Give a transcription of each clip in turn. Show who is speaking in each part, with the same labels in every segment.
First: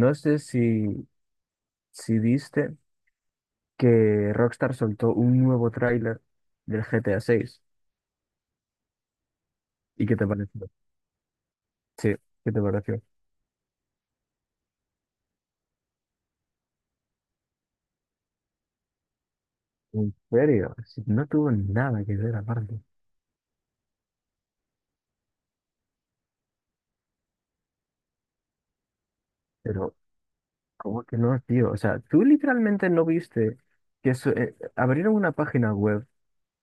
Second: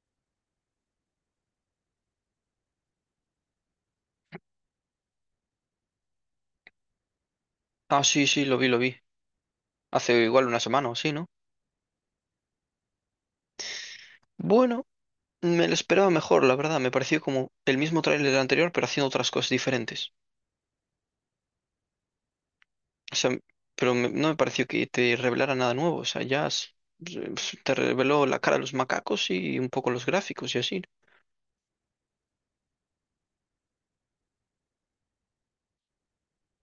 Speaker 1: No sé si viste que Rockstar soltó un nuevo tráiler del GTA 6.
Speaker 2: Ah, sí, sí, lo vi, lo vi.
Speaker 1: ¿Y qué
Speaker 2: Hace
Speaker 1: te
Speaker 2: igual una
Speaker 1: pareció?
Speaker 2: semana o así, ¿no?
Speaker 1: Sí, ¿qué te pareció?
Speaker 2: Bueno, me lo esperaba mejor, la verdad. Me pareció como el mismo tráiler del anterior, pero haciendo otras cosas diferentes.
Speaker 1: ¿En serio? Si no tuvo nada que ver aparte.
Speaker 2: O sea, pero no me pareció que te revelara nada nuevo. O sea, ya te reveló la cara de los macacos y un poco
Speaker 1: Pero,
Speaker 2: los gráficos y así.
Speaker 1: ¿cómo que no, tío? O sea, tú literalmente no viste que abrieron una página web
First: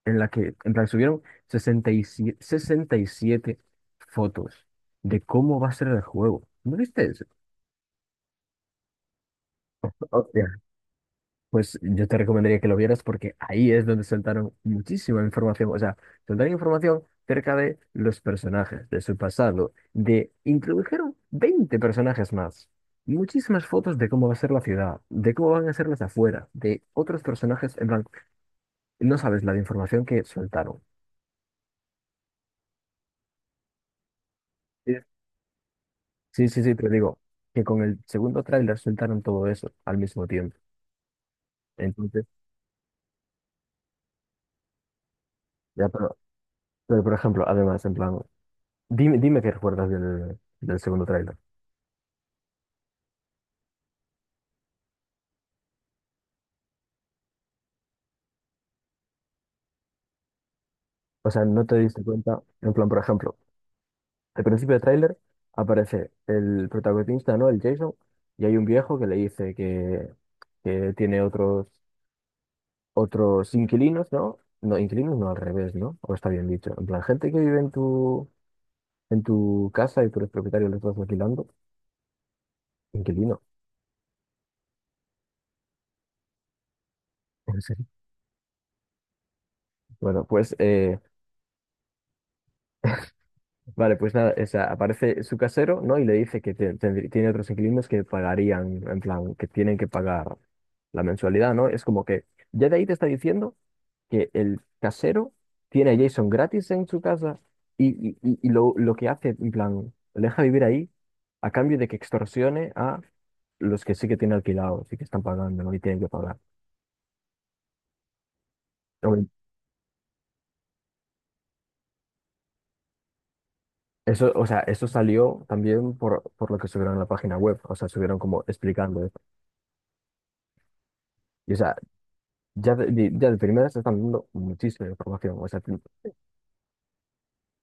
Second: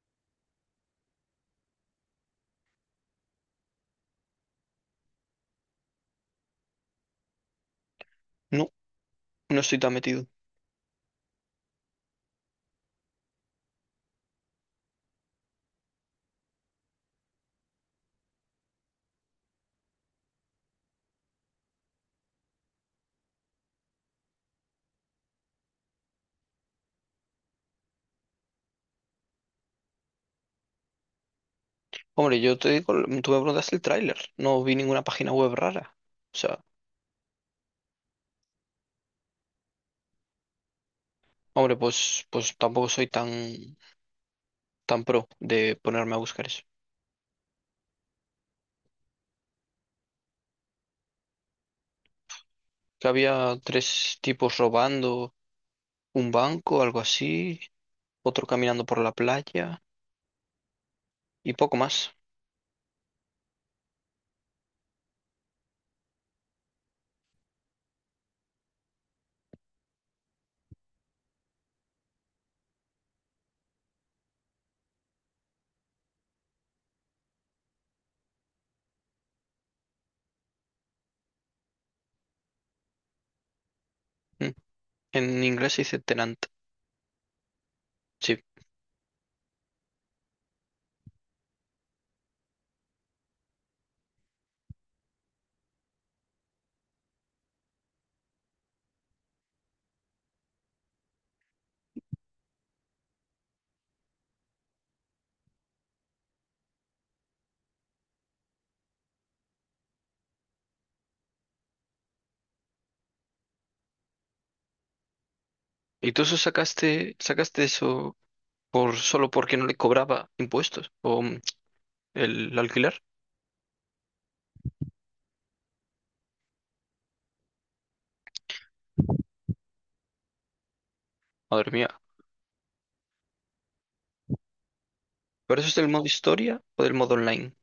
Speaker 1: en la que subieron sesenta y siete fotos de cómo va a ser el juego. ¿No viste eso?
Speaker 2: No, no estoy tan metido.
Speaker 1: Pues yo te recomendaría que lo vieras porque ahí es donde soltaron muchísima información. O sea, soltaron información cerca de los personajes, de su pasado, de introdujeron 20 personajes más. Muchísimas fotos de cómo va a ser la ciudad, de cómo van a ser las afueras, de otros personajes. En plan, no sabes la de información que soltaron.
Speaker 2: Hombre, yo te digo, tú me preguntaste el tráiler. No vi
Speaker 1: Sí.
Speaker 2: ninguna página web rara. O
Speaker 1: Sí,
Speaker 2: sea,
Speaker 1: sí, sí, pero digo que con el segundo tráiler soltaron todo eso al mismo tiempo.
Speaker 2: hombre,
Speaker 1: Entonces,
Speaker 2: pues tampoco soy tan pro de
Speaker 1: ya,
Speaker 2: ponerme
Speaker 1: pero,
Speaker 2: a buscar eso.
Speaker 1: pero por ejemplo, además, en plan, dime qué recuerdas del segundo tráiler.
Speaker 2: Que había tres tipos robando, un banco, algo así, otro caminando por la playa
Speaker 1: O sea,
Speaker 2: y
Speaker 1: no
Speaker 2: poco
Speaker 1: te diste
Speaker 2: más.
Speaker 1: cuenta, en plan, por ejemplo, al principio del tráiler aparece el protagonista, ¿no? El Jason, y hay un viejo que le dice que tiene otros inquilinos, ¿no? No, inquilinos no, al revés, ¿no? O está bien dicho. En plan, gente que vive en tu casa y tú eres propietario, lo estás alquilando. Inquilino,
Speaker 2: Mm. En inglés se dice tenant,
Speaker 1: en serio.
Speaker 2: sí.
Speaker 1: Bueno, pues vale, pues nada, o sea, aparece su casero, ¿no? Y le dice que tiene otros inquilinos que pagarían, en plan, que tienen que pagar la mensualidad, ¿no? Es como que ya de ahí te está diciendo que el casero tiene a Jason gratis en su casa y lo que hace, en plan, le deja vivir ahí a cambio de que extorsione a los que sí que tienen alquilados y que están pagando, ¿no? Y tienen que
Speaker 2: ¿Y tú eso
Speaker 1: pagar.
Speaker 2: sacaste eso por
Speaker 1: Hombre,
Speaker 2: solo porque no le cobraba impuestos o el alquiler?
Speaker 1: eso, o sea, eso salió también por lo que subieron a la página web, o sea, subieron como explicando eso. Y, o
Speaker 2: Madre
Speaker 1: sea,
Speaker 2: mía.
Speaker 1: ya de primeras te están dando muchísima información, o
Speaker 2: ¿Pero
Speaker 1: sea,
Speaker 2: eso es del modo historia o del modo online?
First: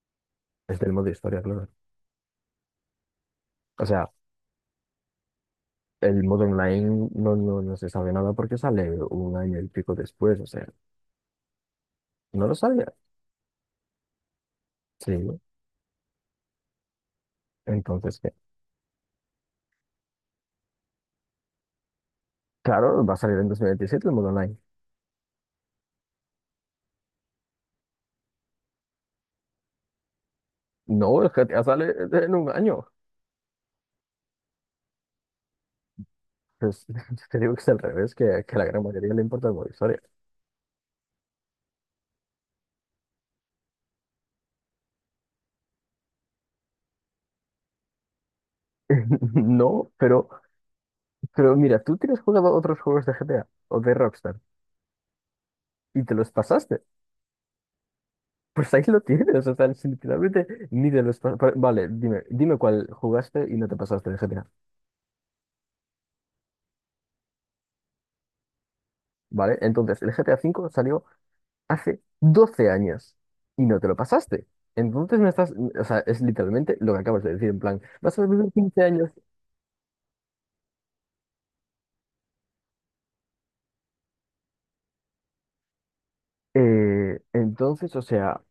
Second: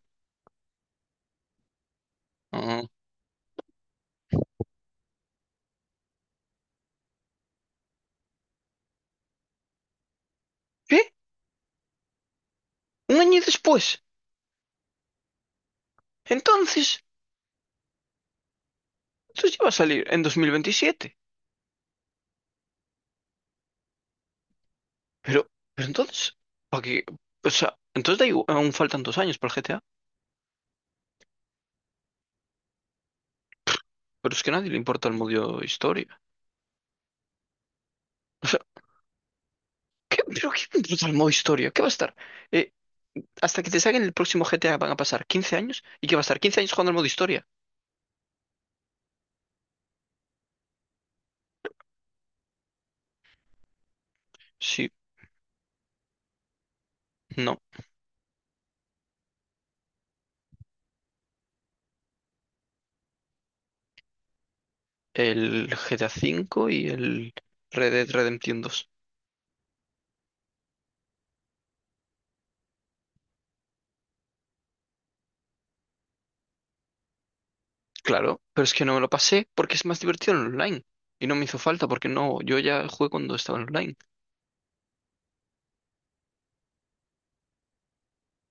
Speaker 1: desde el modo historia, claro.
Speaker 2: Ah.
Speaker 1: O sea, el modo online no se sabe nada porque sale un año y pico después. O sea,
Speaker 2: ¿Qué?
Speaker 1: no lo sabía.
Speaker 2: ¿Un año después?
Speaker 1: Sí,
Speaker 2: Entonces,
Speaker 1: entonces, ¿qué?
Speaker 2: ya va a salir en 2027.
Speaker 1: Claro, va a salir en 2027 el modo online.
Speaker 2: Pero, pero, entonces, ¿para qué? O sea, entonces da igual, aún faltan 2 años para el GTA.
Speaker 1: No, el GTA sale en un año.
Speaker 2: Pero es que a nadie le importa el modo historia.
Speaker 1: Pues, te digo que es al revés, que a la gran mayoría le importa el modo historia.
Speaker 2: ¿Qué, pero qué puto al modo historia? ¿Qué va a estar? Eh, hasta que te saquen el próximo GTA van a pasar 15 años. ¿Y qué va a estar? ¿15 años jugando al modo historia?
Speaker 1: No, pero mira, tú tienes jugado otros juegos de GTA o de Rockstar
Speaker 2: Sí,
Speaker 1: y te los pasaste.
Speaker 2: no.
Speaker 1: Pues ahí lo tienes. O sea, literalmente ni de los... pa- pa- vale, dime cuál jugaste y no te pasaste el GTA,
Speaker 2: El GTA V y el Red Dead Redemption 2.
Speaker 1: ¿vale? Entonces, el GTA V salió hace 12 años y no te lo pasaste. Entonces me estás... O sea, es literalmente lo que acabas de decir, en plan, vas a
Speaker 2: Claro,
Speaker 1: vivir
Speaker 2: pero es
Speaker 1: 15
Speaker 2: que no me lo
Speaker 1: años.
Speaker 2: pasé porque es más divertido en online. Y no me hizo falta porque no, yo ya jugué cuando estaba en online.
Speaker 1: Entonces, o sea,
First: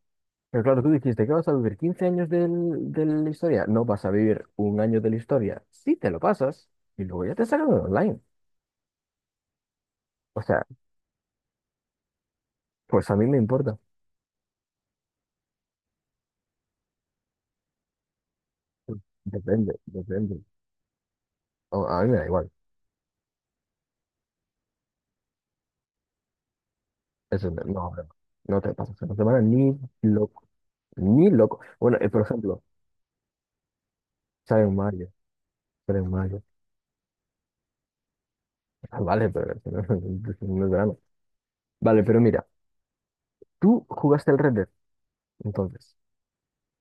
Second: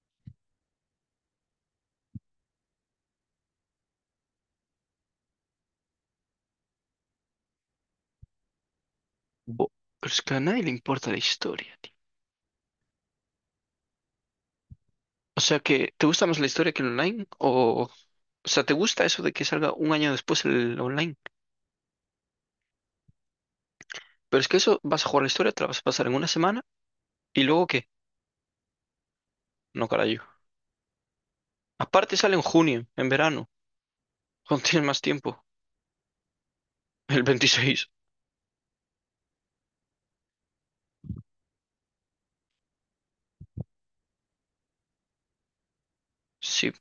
Speaker 1: pero claro, tú dijiste que vas a vivir 15 años de la historia. No vas a vivir un año de la historia. Sí te lo pasas y luego ya te sacan online.
Speaker 2: Bo- Pero es que a
Speaker 1: O
Speaker 2: nadie
Speaker 1: sea,
Speaker 2: le importa la historia, tío.
Speaker 1: pues a mí me importa.
Speaker 2: O sea que, ¿te gusta más la historia que el online? O sea, ¿te gusta eso de que salga
Speaker 1: Depende,
Speaker 2: un año
Speaker 1: depende.
Speaker 2: después el online?
Speaker 1: A mí me da igual.
Speaker 2: Pero es que eso, vas a jugar la historia, te la vas a pasar en una semana y
Speaker 1: Eso no,
Speaker 2: luego, ¿qué?
Speaker 1: no, no te pasas una semana ni
Speaker 2: No, carajo.
Speaker 1: loco. Ni loco. Bueno,
Speaker 2: Aparte
Speaker 1: por
Speaker 2: sale en
Speaker 1: ejemplo,
Speaker 2: junio, en verano,
Speaker 1: sale
Speaker 2: cuando
Speaker 1: en
Speaker 2: tienes más
Speaker 1: mayo.
Speaker 2: tiempo.
Speaker 1: Sale en mayo.
Speaker 2: El 26.
Speaker 1: Ah, vale, pero si no, no es verano. Vale, pero mira, tú jugaste el Red Dead, entonces.
Speaker 2: Sí,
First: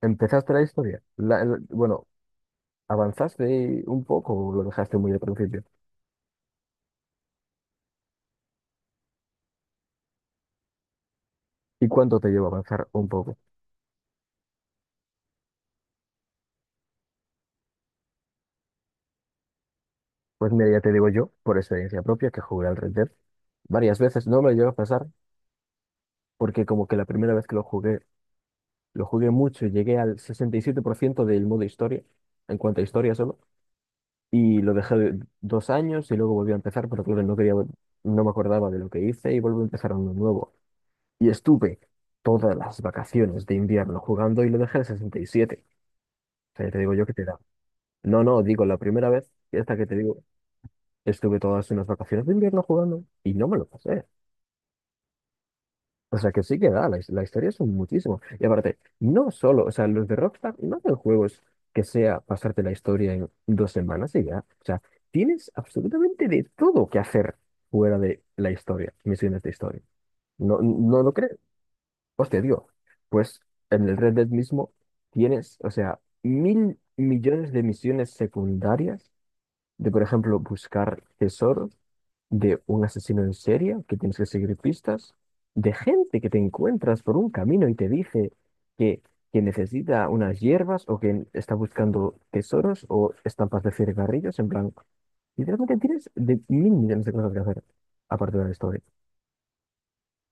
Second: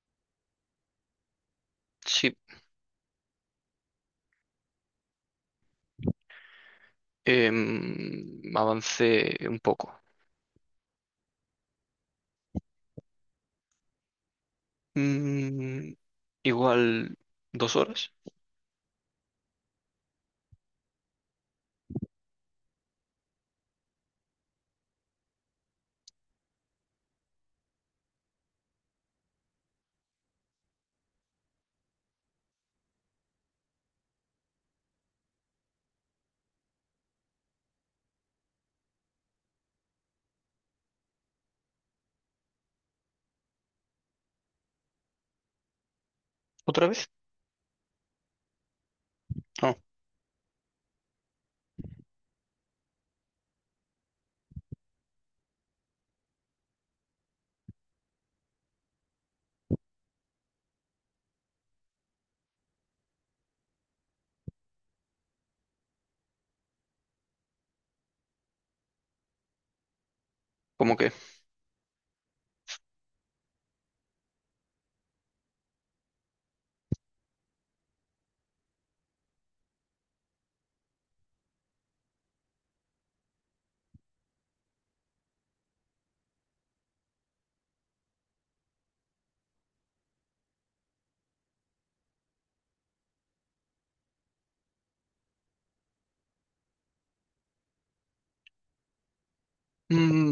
Speaker 1: Empezaste la historia. Bueno,
Speaker 2: sí.
Speaker 1: ¿avanzaste un poco o lo dejaste muy al principio?
Speaker 2: Avancé un poco.
Speaker 1: ¿Y cuánto te llevó a avanzar un poco?
Speaker 2: Mm, igual 2 horas.
Speaker 1: Pues mira, ya te digo yo, por experiencia propia, que jugué al Red Dead varias veces. No me lo llevo a pasar porque como que la primera vez que lo jugué, lo jugué mucho, llegué al 67% del modo historia, en cuanto a historia solo, y lo dejé 2 años y luego volví a empezar, pero claro, no quería, no me acordaba de lo que hice y volví a empezar uno nuevo. Y estuve todas las vacaciones de invierno jugando y lo dejé al 67. O sea, ya te
Speaker 2: ¿Otra
Speaker 1: digo yo
Speaker 2: vez?
Speaker 1: que te da. No, no, digo, la primera vez, y esta
Speaker 2: No,
Speaker 1: que te digo, estuve todas unas vacaciones de invierno jugando y no me lo pasé. O sea, que sí que da, la historia son muchísimo. Y aparte, no solo, o sea, los de Rockstar no hacen juegos que sea pasarte la historia en 2 semanas y ya. O sea, tienes absolutamente de todo que hacer fuera de la historia, misiones de historia. No,
Speaker 2: ¿cómo
Speaker 1: no
Speaker 2: que?
Speaker 1: lo crees. Hostia, digo, pues en el Red Dead mismo tienes, o sea, mil millones de misiones secundarias de, por ejemplo, buscar tesoros de un asesino en serie que tienes que seguir pistas, de gente que te encuentras por un camino y te dice que, que necesita unas hierbas o que está buscando tesoros o estampas de cigarrillos, en plan, literalmente tienes de mil millones de cosas que hacer aparte de la historia.
Speaker 2: Mm,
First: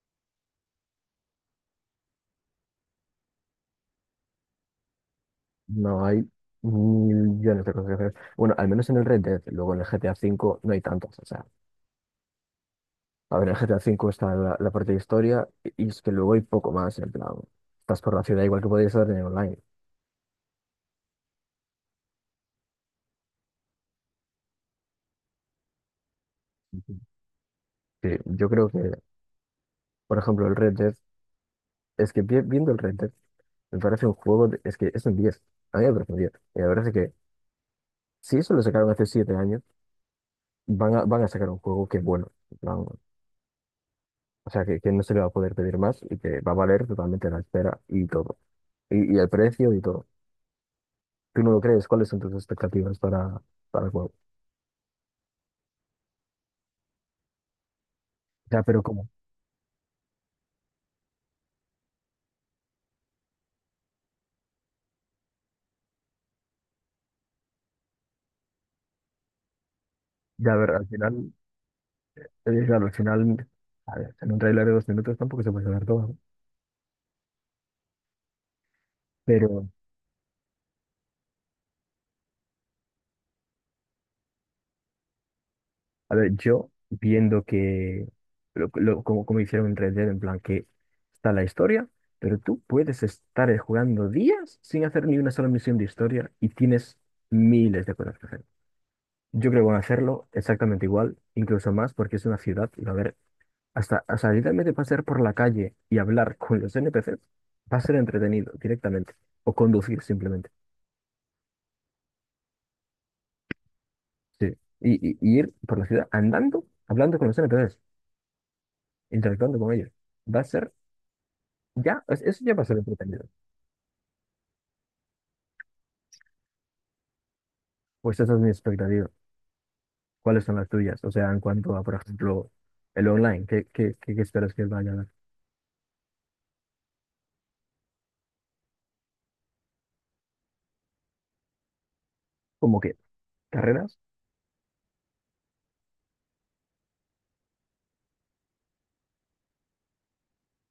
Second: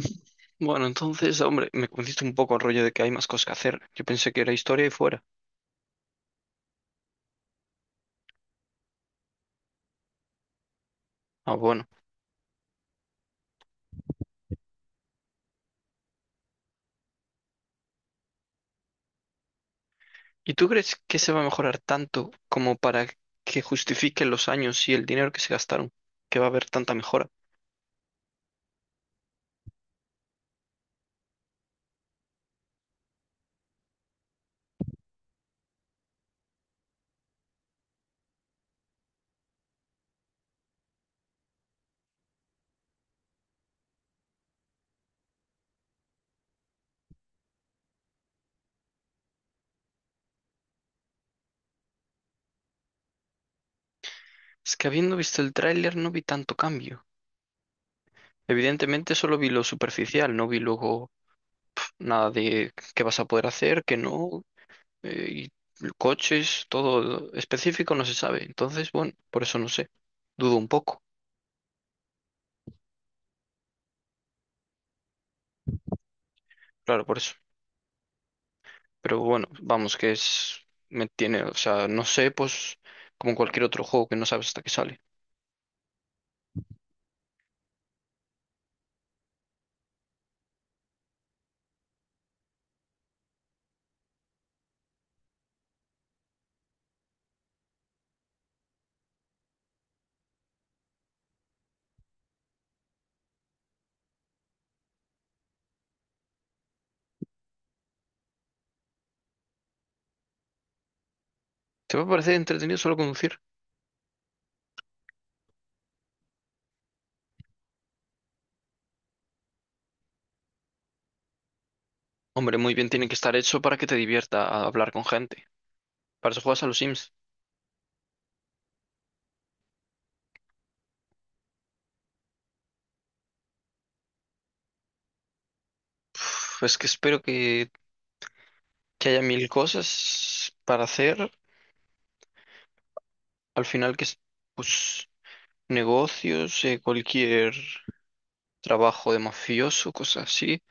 Speaker 2: bueno, entonces, hombre, me convenciste un poco el rollo de que hay más cosas que hacer. Yo pensé que era historia y fuera.
Speaker 1: No hay mil millones de cosas que hacer. Bueno, al menos en el Red Dead, luego en el GTA V no hay tantas. O sea,
Speaker 2: Ah, bueno.
Speaker 1: a ver, en el GTA V está la parte de historia y es que luego hay poco más, en plan, estás por la ciudad igual que podrías estar en el online.
Speaker 2: ¿Y tú crees que se va a mejorar tanto como para que justifiquen los años y el dinero que se gastaron? ¿Que va a haber tanta mejora?
Speaker 1: Sí, yo creo que, por ejemplo, el Red Dead, es que viendo el Red Dead, me parece un juego, es que es un 10, a mí me parece un 10. Y la verdad es que si eso lo sacaron hace 7 años, van a sacar un juego que es bueno, en plan, o sea, que no se le va a poder pedir más y que va a valer totalmente la espera y todo, y el precio y todo. ¿Tú no lo crees? ¿Cuáles son tus expectativas para el juego?
Speaker 2: Es que habiendo visto el tráiler no vi tanto cambio.
Speaker 1: Ya, pero ¿cómo?
Speaker 2: Evidentemente solo vi lo superficial, no vi luego nada de qué vas a poder hacer, qué no, eh, y coches, todo específico no se sabe. Entonces, bueno, por eso no sé.
Speaker 1: Ya, a
Speaker 2: Dudo un
Speaker 1: ver, al
Speaker 2: poco,
Speaker 1: final, claro, al final, a ver, en un tráiler de 2 minutos tampoco se puede saber todo, ¿no?
Speaker 2: claro, por eso. Pero bueno,
Speaker 1: Pero,
Speaker 2: vamos, que es... Me tiene, o sea, no sé, pues como cualquier otro juego que no sabes hasta que sale.
Speaker 1: a ver, yo viendo que, como hicieron en Red Dead, en plan que está la historia, pero tú puedes estar jugando días sin hacer ni una sola misión de historia y tienes miles de cosas que hacer. Yo creo que van a hacerlo exactamente igual, incluso más, porque es una ciudad y va a haber, hasta literalmente pasear por la calle y hablar con los NPCs va a ser entretenido directamente, o conducir simplemente.
Speaker 2: ¿Te va a parecer entretenido solo conducir?
Speaker 1: Sí. Y ir por la ciudad andando, hablando con los NPCs, interactuando con ellos. Va a ser Ya, eso ya
Speaker 2: Hombre,
Speaker 1: pasó
Speaker 2: muy
Speaker 1: el
Speaker 2: bien tiene que
Speaker 1: entretenido.
Speaker 2: estar hecho para que te divierta a hablar con gente. Para eso juegas a los Sims.
Speaker 1: Pues esas son mis expectativas. ¿Cuáles son las tuyas? O sea, en cuanto a, por ejemplo, el online, ¿qué esperas que vaya a dar?
Speaker 2: Pues que espero que haya mil cosas para hacer.
Speaker 1: ¿Cómo que
Speaker 2: Al final
Speaker 1: carreras?
Speaker 2: que es, pues, negocios, cualquier trabajo de mafioso, cosas así.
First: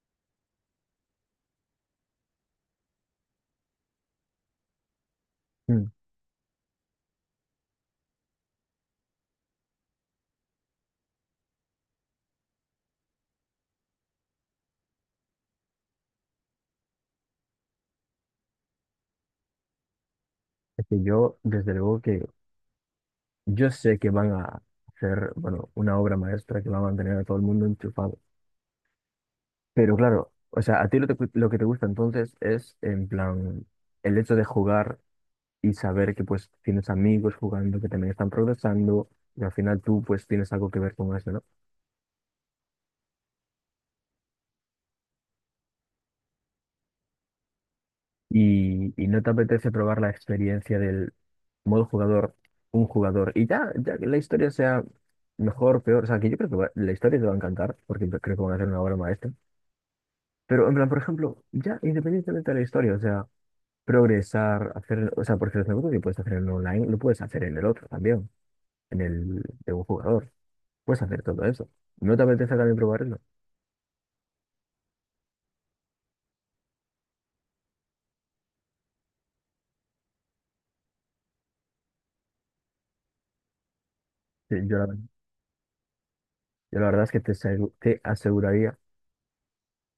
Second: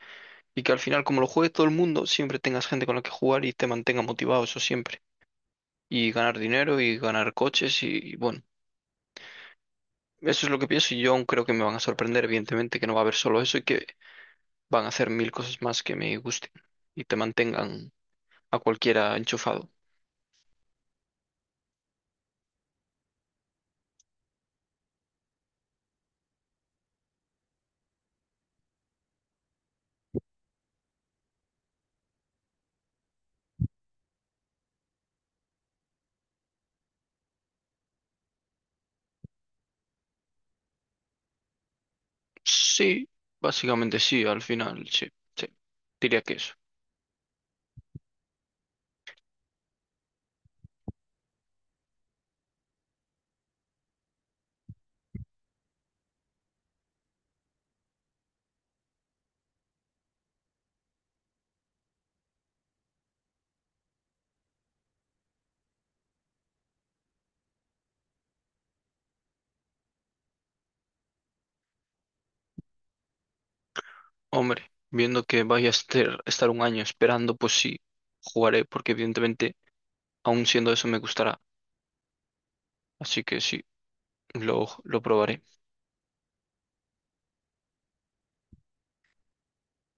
Speaker 2: Y que al final, como lo juegue todo el mundo, siempre tengas gente con la que jugar y te mantenga motivado, eso siempre.
Speaker 1: Mm,
Speaker 2: Y ganar dinero y ganar coches y, bueno, eso es lo que pienso y yo aún creo que me van a sorprender, evidentemente, que no va a haber solo eso y que van a hacer mil cosas más que me gusten y te mantengan a cualquiera enchufado.
Speaker 1: Es que yo, desde luego que yo sé que van a hacer, bueno, una obra maestra que va a mantener a todo el mundo enchufado. Pero claro, o sea, a ti lo que te gusta entonces es, en plan, el hecho de jugar y saber que pues tienes amigos jugando, que también están progresando, y al final tú pues tienes algo que ver con eso, ¿no?
Speaker 2: Sí, básicamente sí, al final, sí, sí, diría que eso.
Speaker 1: Y no te apetece probar la experiencia del modo jugador, un jugador, y ya que la historia sea mejor, peor, o sea, que yo creo que la historia te va a encantar, porque creo que van a hacer una obra maestra, pero en plan, por ejemplo, ya independientemente de la historia, o sea, progresar, hacer, o sea, porque los negocios que puedes hacer en online, lo puedes hacer en el otro también, en el de un jugador, puedes hacer todo eso. ¿No te apetece también probar eso?
Speaker 2: Hombre, viendo que vaya a estar un año esperando, pues sí, jugaré, porque evidentemente, aún siendo eso, me gustará. Así que sí,
Speaker 1: Sí,
Speaker 2: lo, lo probaré.
Speaker 1: Yo la verdad es que te aseguraría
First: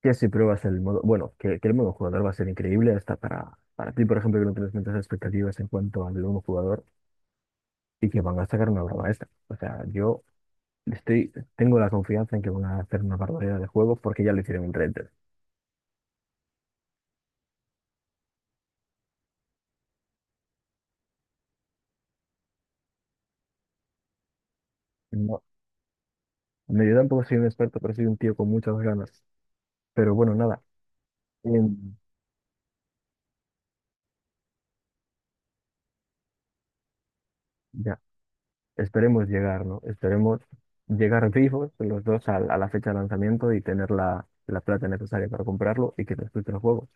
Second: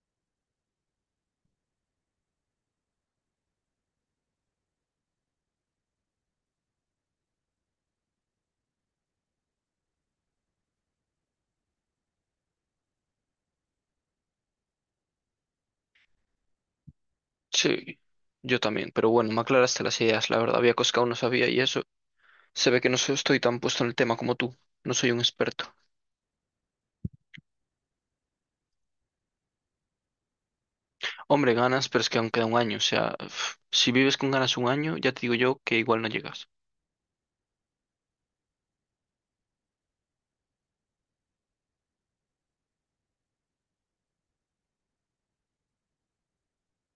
Speaker 1: que si pruebas el modo, bueno, que el modo jugador va a ser increíble hasta para ti, por ejemplo, que no tienes muchas expectativas en cuanto al modo jugador y que van a sacar una obra maestra. O sea, yo estoy, tengo la confianza en que van a hacer una barbaridad de juegos porque ya lo hicieron en Red Dead.
Speaker 2: Sí, yo también, pero bueno, me aclaraste las ideas, la verdad. Había cosas que aún no sabía y eso. Se ve que no estoy tan puesto en el tema como tú. No soy un
Speaker 1: No,
Speaker 2: experto.
Speaker 1: me yo tampoco soy un experto, pero soy un tío con muchas ganas. Pero bueno, nada,
Speaker 2: Hombre, ganas,
Speaker 1: em,
Speaker 2: pero es que aún queda un año. O sea, uf, si vives con ganas un año, ya te digo yo que igual no llegas.
Speaker 1: ya, esperemos llegar, ¿no? Esperemos llegar vivos los dos a la fecha de lanzamiento y tener la plata necesaria para comprarlo y que disfrute el juego.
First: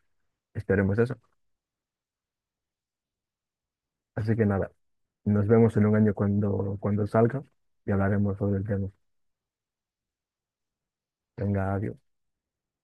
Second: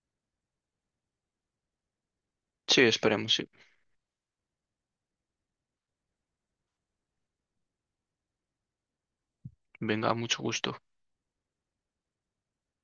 Speaker 1: Esperemos eso.
Speaker 2: Sí, esperemos, sí.
Speaker 1: Así que nada, nos vemos en un año cuando salga y hablaremos sobre el tema.
Speaker 2: Venga, mucho gusto.
Speaker 1: Venga, adiós.